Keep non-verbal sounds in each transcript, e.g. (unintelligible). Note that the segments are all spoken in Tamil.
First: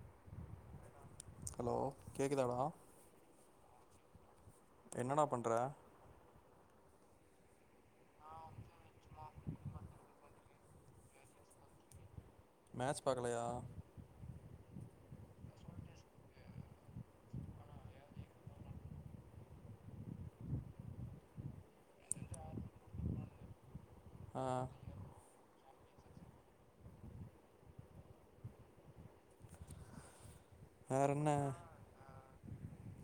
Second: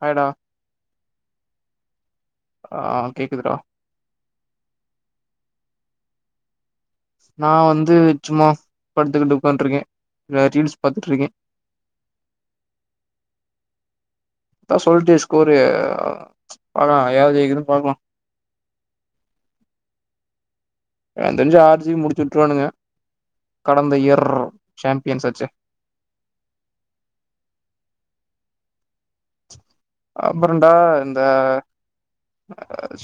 ஹாய் டா ஹலோ கேக்குதாடா கேக்குதுடா என்னடா பண்ற நா வந்து சும்மா படுத்துக்கிட்டு உக்கான்டுருக்கே இல ரீல்ஸ் பாத்துட்டுருக்கே மேட்ச் பாக்கலையா அதா சொல்ட்டியே ஸ்கோரு பாக்கலா யாரு ஜெயிக்குதுன் பாக்லா எனக்கு தெரிஞ்சு ஆர் சி முடிச்சு வுட்டுருவானுங்க கடந்த இயர் ஆ சாம்பியன்ஸ் ஆச்சு (inaudible) அப்றோன்டா வேற இந்த என்ன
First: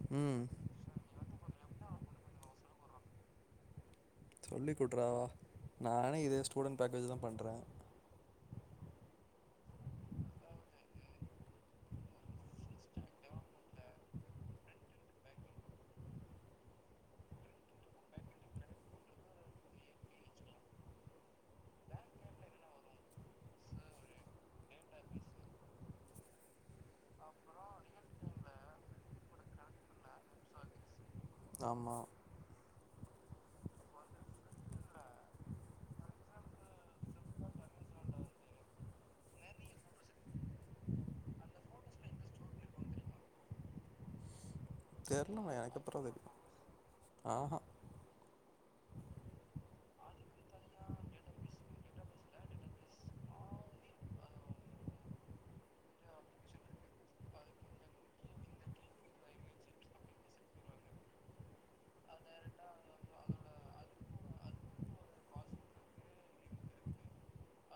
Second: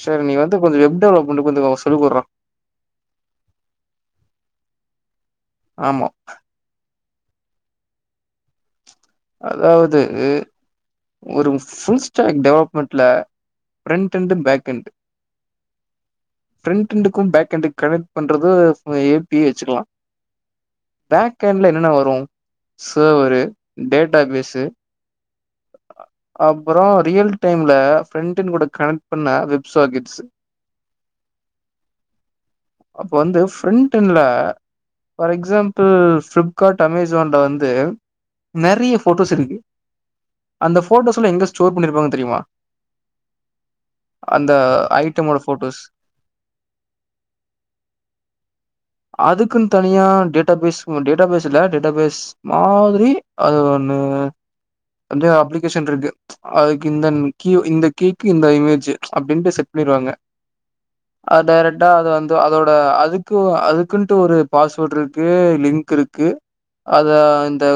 சேரி நீ ம் வந்து கொஞ்சம் வெப் டெவலப் கொண்டு (unintelligible) சொல்லி குட்ரா சொல்லி கொட்டுறவா நானே இது ஸ்டூடெண்ட் பேக்கேஜ் தா பண்ற அதாவது ஒரு ஃபுல் ஸ்டாப் டெவலப்மெண்ட்ல front and backend frontend க்கும் பேக்அண்டுக்கும் கனெக்ட் பண்றது ஏ பி வச்சுக்கலா பேக்ண்ட்ல என்னன்ன வரு சேவர் டேட் டா பேஸ்சு அப்றோ ரியல் டைம்ல பிரிண்டட் கூட கனெக்ட் பண்ண வெப் சாக்கெட்ஸ் ஆமா அப்ப வந்து ஃப்ரண்ட்என்ட்லல பார் எக்ஸாம்பிள் ஃப்ளிப்கார்ட் அமேசான் ல வந்து நிறைய போட்டோஸ் இருக்கு அந்த போட்டோஸ ல இந்த ஸ்டோர் பண்ணு வாங்கனு தெரியுமா அந்த ஐட்டமோட தெர்லண்ணா எனக்கு போட்டோஸ் எப்பட்றா தெரியு ஆஹா அதுக்கும் தா நீயா டேட்டாபேஸ் டேட்டாபேஸ் இல்ல டேட்டாபேஸ் மாதிரி அது ஒன்னு வந்து அப்ளிகேஷன் இருக்கு அதுக்கு இந்த க்யூ இந்த கீக்கு இந்த இமேஜூ அப்டின்ட்டு செட் பண்ணிருவாங்க அத டைரக்ட வந்து அதோட அதுக்கு அதுக்குன்ட்டு ஒரு பாஸ்வேர்ட் இருக்கு லிங்க் இருக்கு அத இந்த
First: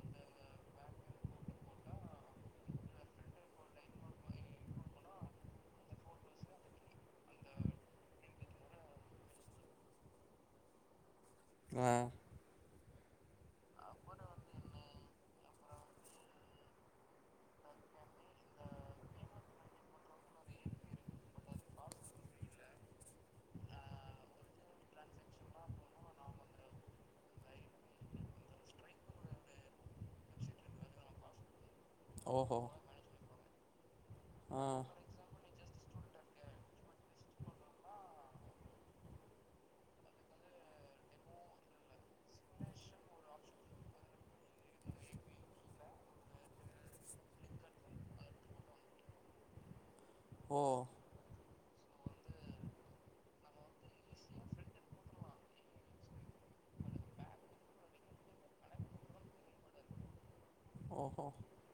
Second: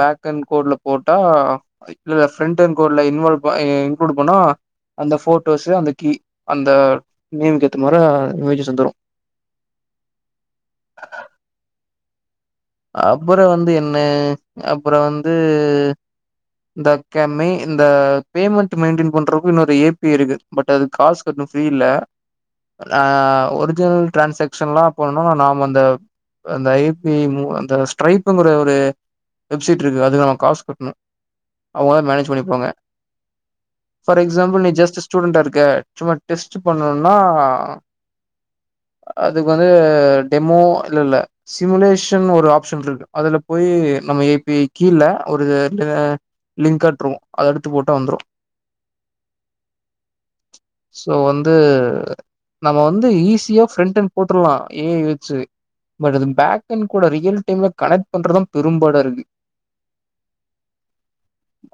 பேக்கண்ட் கோட்ல போட்டா இல்லல்ல ஃப்ரண்ட்டண்ட் கோட்ல இன்வால்வ் ப இன்க்ளூட் பண்ணா அந்த ஃபோட்டோஸு அந்த கீ அந்த நேமுக்கு ஏத்த மார இமேஜஸ் வந்துரு ஹஹ ஆஹ் அப்புறம் வந்து என்ன அப்புறம் வந்து இந்தகமே இந்த பேமெண்ட் மெயின்டென் பண்றக்கும் இன்னொரு ஏபிஐ இருக்கு பட் அதுக்கு காசு கட்டணும் ஃப்ரீ இல்ல ஆஹ் ஒரிஜினல் டிரான்சாக்க்ஷன்ல்லா பண்ணு நாம அந்த அந்த ஏபிஐ அந்த ஸ்ட்ரைப்புங்கிற ஒரு வெப்சைட் இருக்கு அதுக்கு நம்ம காசு கட்டணு அவங்களா மேனேஜ் ஓஹோ பண்ணிப்பாங்க ஃபார் எக்ஸாம்பிள் ஆ நீ ஜஸ்ட் ஸ்டூடண்டா இருக்க சும்மா டெஸ்ட் பண்ணும்னா அதுக்கு வந்து டெமோ இல்ல இல்ல சிமுலேஷன் ஒரு ஆப்ஷன் இருக்கு அதுல போய் நம்ம ஏபி கீழ ஒரு அத லிங்க் காட்ரும் அத எடுத்து போட்டா வந்துரும் ஓ சோ வந்து நம்ம வந்து ஈஸியா ஃபிரண்ட் எண்ட் போட்ரலாம் ஏ ஐ வச்சு பட் அத பேக் எண்ட் கூட ரியல் டைம்ல கனெக்ட் பண்றதுதான் பெரும்பாடா இருக்கு ஓஹோ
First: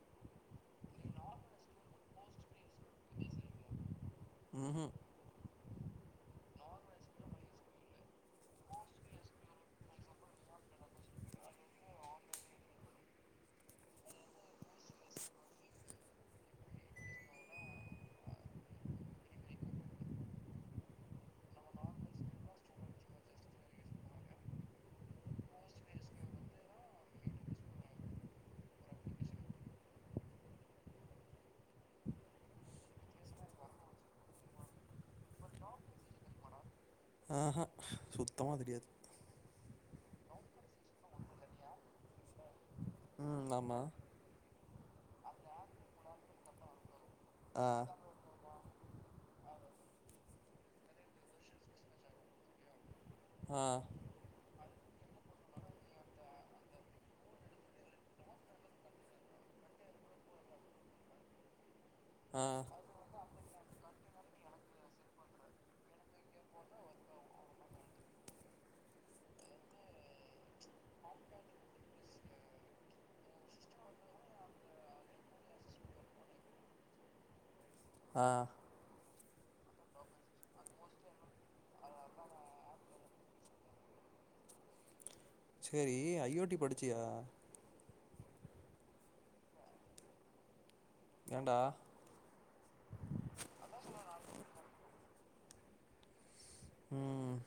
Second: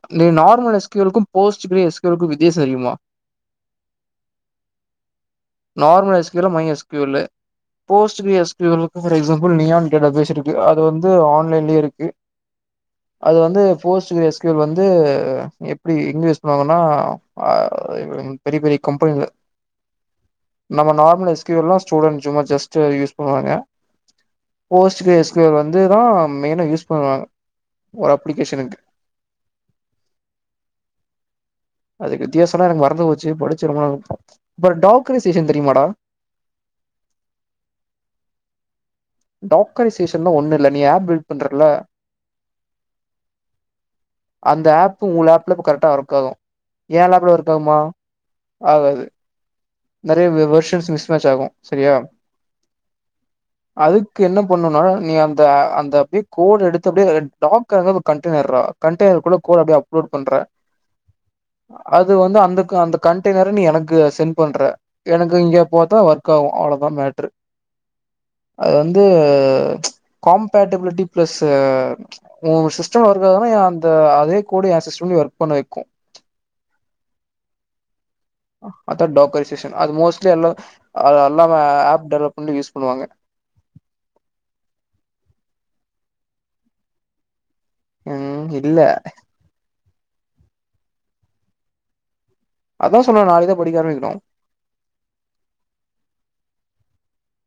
அதுலே நார்மல் எஸ் எஸ்கியூவல்ளுக்கு போஸ்ட் கிரே எஸ்கியூவல்ளுக்கும் வித்யாசம் இருகிமா ம்ஹு நார்மல் எஸ்கியூல்ல மை எஸ்கியூல்லு போஸ்ட் கிரே எஸ்கியூல்லுக்கு ஃபார் எக்ஸாம்பிள் நியான் டேட்டா பேசிருக்கு அது வந்து ஆன்லைன்லயே இருக்கு அது வந்து போஸ்ட் கிரே எஸ்கியூவல் வந்து எப்டி எங்கே யூஸ் பண்ணுவாங்கன்னா ஆவ் பெரிய பெரிய கம்பெனில நம்ம நார்மல் எஸ்கியூவல்லா ஸ்டூடண்ட் சும்மா ஜஸ்ட்டு யூஸ் பண்ணுவாங்க போஸ்ட் கிரே எஸ்கயூவல் வந்துதா மெயினா யூஸ் பண்ணுவாங்க ஒரு அப்ளிகேஷனுக்கு அதுக்கு வித்தியாசம்னா எனக்கு மறந்து போச்சு படிச்சு ரொம்ப நாள் பட் டாக்குரைசேஷன் தெரியுமாடா ஆஹா சுத்தமா தெரியாது டாக்குரைசேஷன்னா ஒண்ணு இல்ல நீ ஆப் பில்ட் பண்றல தாமா அந்த ஆப் உங்க லேப்ல இப்ப கரெக்டா ஒர்க் ஆகு ஏ லேப்ல ஆ ஒர்க்காவுமா ஆகாது நெறைய வெ வெர்ஷன்ஸ் மிஸ் மேட்ச் ஆகு சரியா ஆ அதுக்கு என்ன பண்ணோனா நீ அந்த அந்த அப்படியே கோடு எடுத்தபடிய டாக்க கண்டடெய்னர்துரா கண்டடெய்னர்குல்ல கோட அப்படியே அப்லோட் பண்ற அது வந்து ஆ அந்த க அந்த கண்ட் டைனரு நீ எனக்கு சென்ட் பண்ற எனக்கு இங்க போத்தா ஒர்க் ஆகு அவ்ளோதா மேட்ரு அது வந்து ப்ச் காம்படபிளிட்டி ப்ளஸ் ஓ சிஸ்ட சிஸ்டமம் வரும்னா என் அந்த அதே கூட என் சிஸ்டம்லய ஒர்க் பண்ண வைக்கு ஆ அத டோக்கரி அப்ளிகேஷன் அல்மோஸ்ட் எல்லா எல்லாமே ஆப் டெவலப் பண்ண யூஸ் பண்ணுவாங்க சரி ஐஓடி படிச்சியா ம் இல்ல ஏண்டா அதான் சொன்ன நாளைதான் படிக்க ஆரம்பிக்கனு ம்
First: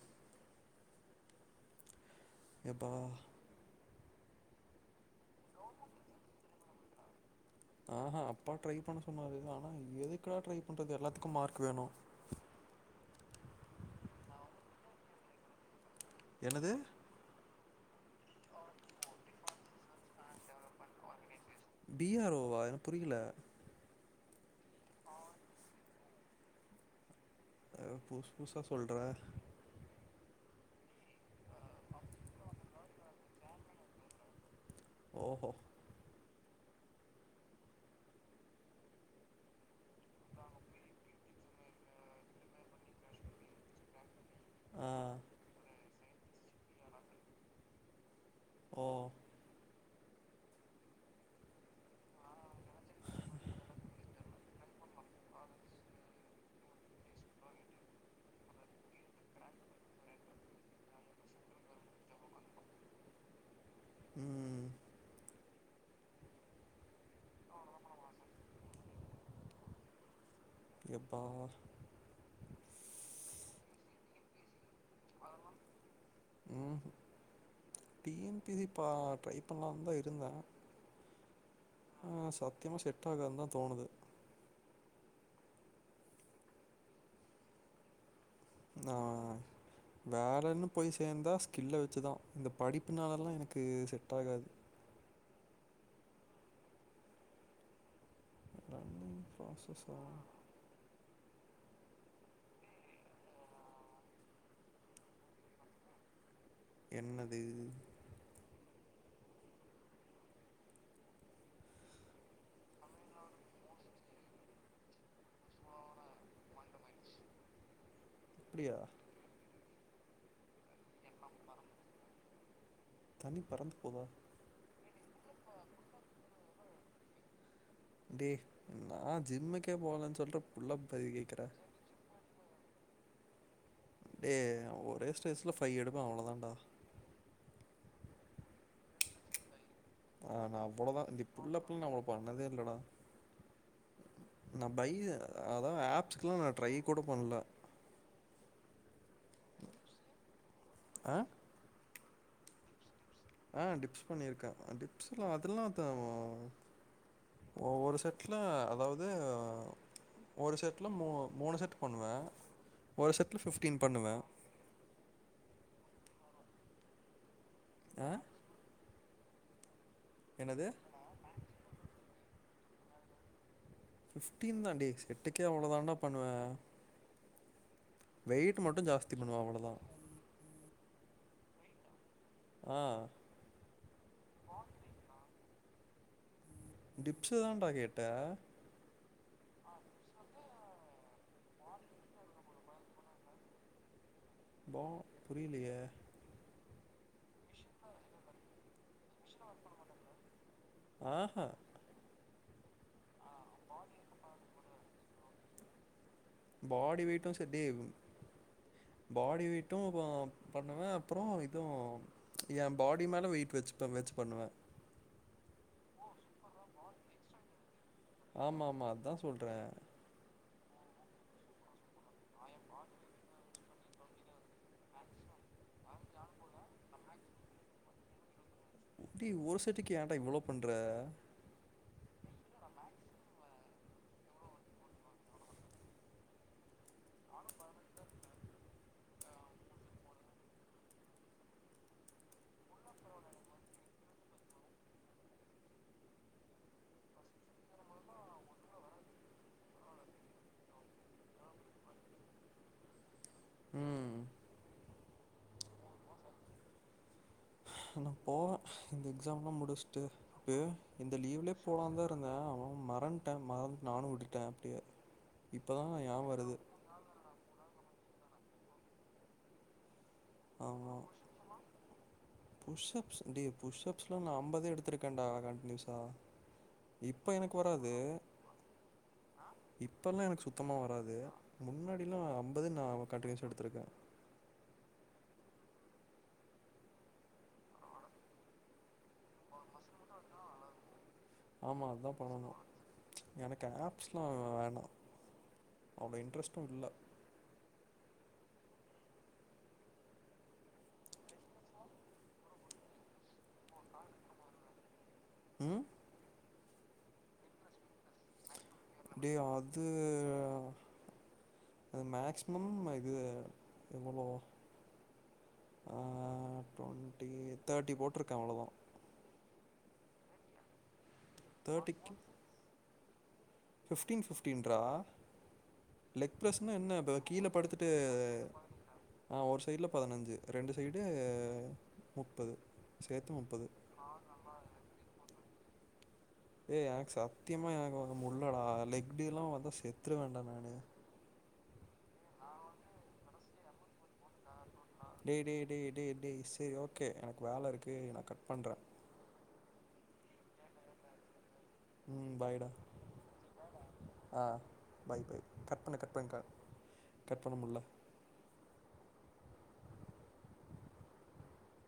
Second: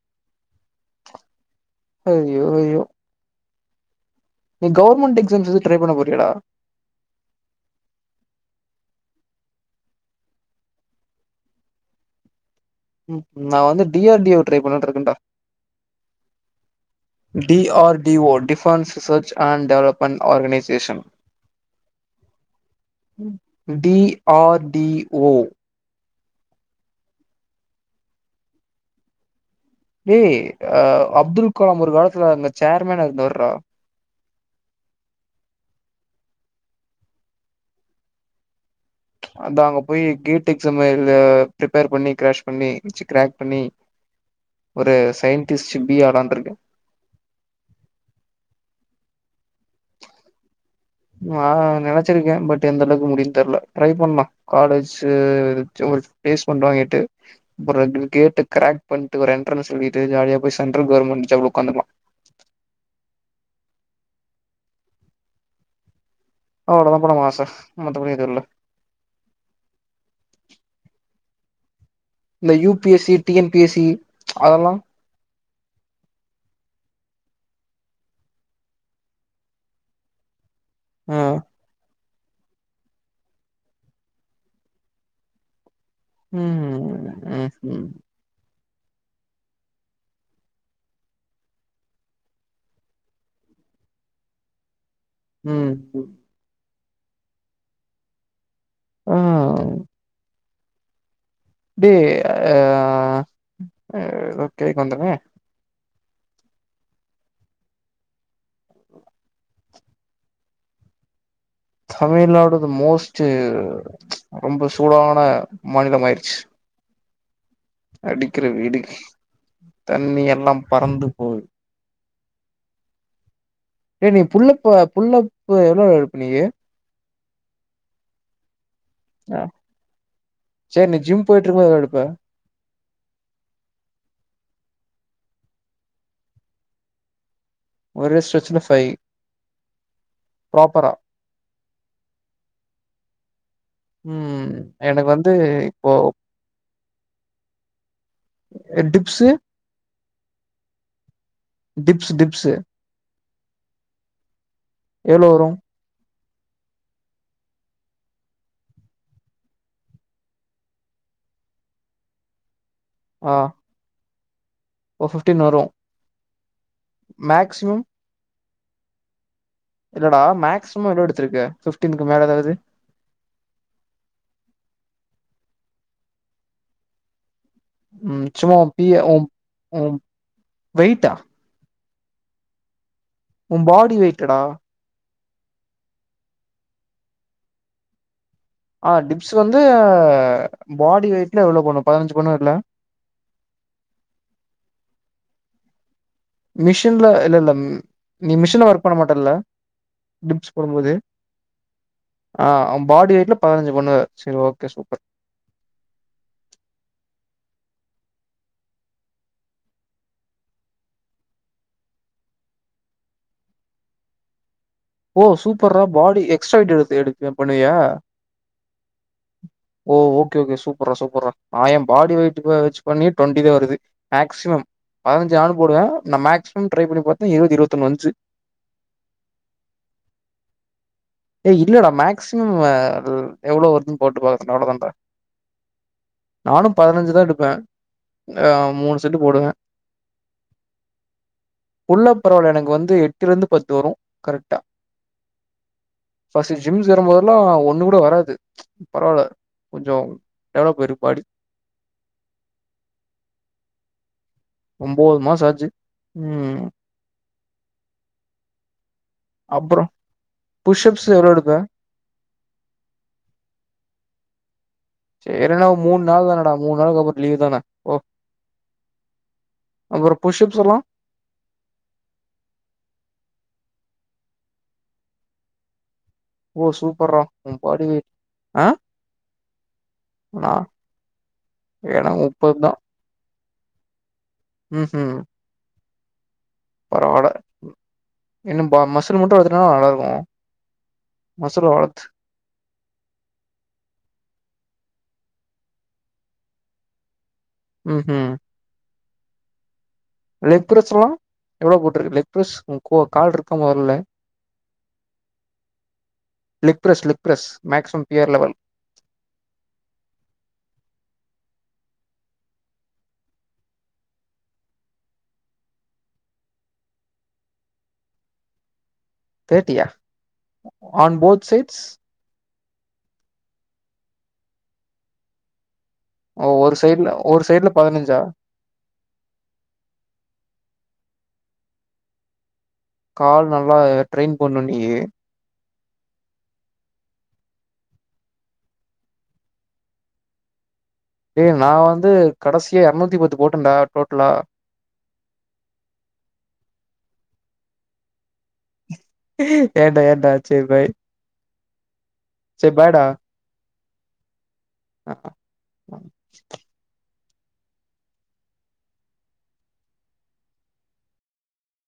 அய்யோ அய்யோ எப்பா நீ கவர்மெண்டட் எக்ஸாம்ஸ் ஏதாது ட்ரை பண்ண போறீயாடா ஆஹ்ஹா அப்பா ட்ரை பண்ண சொன்னாரு ஆனா எதுக்குடா ட்ரை பண்றது எல்லாத்துக்கு மார்க் வேணு ம் ம் நா வந்து D R D O try பண்ணட்டு இருக்கேடா என்னது R D O defence search and development organisation D R ஓவா எனக் புரியல டி ஆர் டி ஓ ஏதோ புசு புசா சொல்ற ஏ அ அப்துல் கலாம் ஒரு காலத்துல அங்க சேர்மேனா இருந்தவர் டா ஓ ஹோ அ அங்க போய் கேட் எக்ஸாம் எழுத பிப்பேர் பண்ணி க்ரேஷ் பண்ணி ச்சே கிராக் பண்ணி ஆ ஒரு சயின்டிஸ்ட் பி ஆளான்ட்டிருக்கே ஓ ஆ நெனச்சிருக்க பட் எந்த அளவுக்கு முடின்னு தெர்ல ட்ரை பண்ணலா காலேஜ்ஸ் எக்ஸாம் பேலேஸ்மேன்ட் வாங்கிட்டு அப்பறோ கேட்டு கிராக் பண்ணிட்டு ஒரு என்ட்ரன்ஸ் எழுதிட்டு ஜாலியா போய் சென்ட்ரல் கவர்மெண்ட் ஜாப் உக்காந்துலா ம் அவளோதா பா நம்ம ஆச மத்தபடி எதுவுல்ல எப்ப இந்த U P S C T N P S C அதெல்லா ம் டி. என். பி. சி பா ட்ரை பண்ணலனு தா இருந்த ஆ ஆ சத்தியமா செட் ஆகானுதா தோணுது ம் ம் உஹம் ஆ வேலைன்னு போய் சேர்ந்தா ஸ்கில்ல வச்சுதா இந்த படிப்புனாலலா எனக்கு செட் ஆகாது ம் ஆ ரன்னிங் ப்ராசஸ் ஆ டி அ எதோ கேக்க வந்தனே என்னது தமிழ்நாடுது மோஸ்ட் ரொம்ப சூடான மாநிலம் ஆயிருச்சு அடிக்கிற அப்டியா வீடுக்கு தண்ணி எல்லா பறந்து போது தன்னிப் ஏ நீ புல்லப்ப புல்லப்பு எவ்ளோ எடுப்ப நீய் டே நா ஜிம்முக்கே போகலன்னு சொல்ற புள்ள சேரி நீ பத ஜிம் போயிட்டு கேகறே இருக்கும்போது எவ்ளோ எடுப்ப டே ஒரே ஸ்ட்ரஸ்ல ஃபைபவ் எடுப்பே அவ்ளோ தாண்டா ஒரே ஸ்ட்ரெஜ்ல ஃபைவ் ஆனா ப்ராப்பரா அவ்ளோதான் தி புல்லப்பும் நாமு பண்ணதே இல்லடா உம் எனக்கு வந்து அதான் இப்போ ஆப்ஸ்க்குலாம் நான் ட்ரை கூட பண்ணல எட்டுத் டிப்ஸு டிப் டிப்ஸு டிப்ஸு ஆஹ் டிப்ஸ் பண்ணிருக்கேன் டிப்ஸ்ல்ல எவ்ளோ வரு அதெல்லாம் அதன் ஒ ஒரு செட்ல அதாவது ஒரு செட்ல மூ மூணு செட் பண்ணுவேன் ஒரு செட்ல ஃபிப்டீன் பண்ணுவேன் ஒரு ஃபிப்டீன் வரும் மேக் ஸிமம் ஆ இல்லடா என்னது மேக்சிம் எவ்ளோ எடுத்தத்துருக்க ஃபிப்டீ மேல எதாது ஃபிப்டின் தான்டி செட்டுக்கே அவ்ளோ தான்டா பண்ணுவேன் உம் வெயிட் சும்மாம் மட்டும் பிஅ ஜாஸ்தி ம் பண்ணுவேன் அவ்வளோதான் ம் வெயிட்டா ஆஹ் உன் பாடி வெட்டடா டிப்ஸ்தான்டா கேட்ட ஆ டிப்ஸ் வந்து பாடி வெயிட்ல எவ்ளோ பண்ணுவ பதினஞ்சு பண்னுவ இல்ல பா புரியலையே மிஷின்ல இல்ல இல்ல நீ மிஷின்ல ஒர்க் பண்ண மாட்டல்ல டிப்ஸ் போடும் போது ஆஹா ஆஹ் பாடி வெயிட் ல பதினஞ்சு பண்ணுவ சரி ஓகே சூப்பர் பாடி வெயிட்டும் செத்தேவ் பாடி வெயிட்டும் ப பண்ணுவேன் அப்புறம் இதுவும் என் பாடி மேல வெயிட் வெ வெச்சு பண்ணுவேன் ஓ சூப்பர்ரா பாடி எக்ஸ்ட்ரா ட் எடு எடுக்குவேன் பண்ணுவியா ஆமா ஆமா அதான் சொல்றேன் கே ஓகே சூப்பர்ரா சூப்பர்ரா நான் என் பாடி வெயிட் பண்ணனும் வச்சு பண்ணி டுவெண்ட்டி த வருது மேக்சிமம் பதினஞ்சு ஆண்டு போடுவேன் நான் மேக்சிமம் டரை பண்ணி பாே இருபதுஇருபத்தி ஒன்னு வந்துச்சு அப்டி ஒரு செட்டுக்கு ஏடா இவ்வளோ பண்ற ஏஇல்லடா மேக்சிமம் எவ்வளோ வருதுன்னு போட்டு பா அவவ்வளவுதான் நானும் பதினஞ்சுதான் எடுப்பேன் ஆஹ் மூணு செட்டு போடுவேன் உள்ள பரவாயில்ல எனக்கு வந்து எட்டுல இருந்து பத்து வரும் கரெக்டா ஃபஸ்ட் ஜிம் வரும்போதெல்லாம் ஒண்ணு கூட வராது பரவால்ல கொஞ்சம் டெவலப் ஆயிரு பாடி ம் ஒம்போது மாசோ ஆச்சு ம் னப்போ இந்த எக்ஸாம்லாம் அப்புறம் முடிச்ட்டு அ புஷ் அப்ஸ் இந்த எவ்வளோ எடுப்ப? லீவ்லே போலா தா இருந்தே அவன் மறந்ட்டே மறந்துட் நானு விட்டுட்டே டியே சே என்னன்னா மூன் நாள் தானாடா மூன் நாளுக்கு அப்புறோ லீவ் தானே ஓ அப்புறோ புஷ்அப்ஸ் எல்லா புஷ் அப்ஸ் டே புஷ் அப்ஸ்லா நா அம்பதே எடுத்துருக்கேன்டா கண்ட்னியூஸா ஓ சூப்பர்ரா இப்ப உ எனக்கு பாடி வராது வெயிட் ஆ இப்பல்லா எனக்கு நா சுத்தமா வராது எனக்கு முன்னாடில்லா முப்பது அம்பது தா நா கன்டினியுவஸ்ஸா எடுத் துருக்க ம் ம் பரவால இன்னும் பா மசுல் மட்டூ வந்துட்டா நல்லா இருக்கூ ஆமா அதா பண்ணணு எனக்கு ஆப்ஸ்ல்லா வேணா அவன் இன்ட்ரெஸ்ட்டூ இல்ல ம் ம் லெக் ப்ரஸ் லா எவ்வளோ போட்ருக்க லெக் ப்ரஸ் உ கோ கால்ட்ருக்க (unintelligible) ம் leg press leg press maximum பியர் லெவல் டே அது அத் மேக்சிமம் ம இது எவ்வளோ அ டுவெண்டி தேர்ட்டி போட்ருக்கே அவ்ளோதா தேட்டியா on both sides fifteen fifteen ரா லெக் ஓ பிரஸ்னா ஒரு என்னா சைட்ல இப்ப ஒரு கீழ சைட்ல படுத்துட்டு பதினஞ்சா ஆ ஒரு சைட்ல பதினஞ்சு ரெண்டு சைட்டு முப்பது கால் நல்லா ட்ரெயின் பண்ணு நீயி ஏ எனக் சத்தியமா எனக் வந்த முள்ளடா (unintelligible) வந்தா செத்துருவேண்டா நானு ஏ நா வந்து கடசியா எரநூத்தி பத்து போட்டேன்டா டோட்டலா டேய் டேய் டேய் டேய் டேய் செரி ஓகே எனக் வேல இருக்கு நா கட் பண்றே ஏன்டா ஏன்டா செரி பாய் செ பாய்டா ஆ பாய் பாய் கட் பண்ணு கட் பண்றா கட்பண்ணமுள்ளா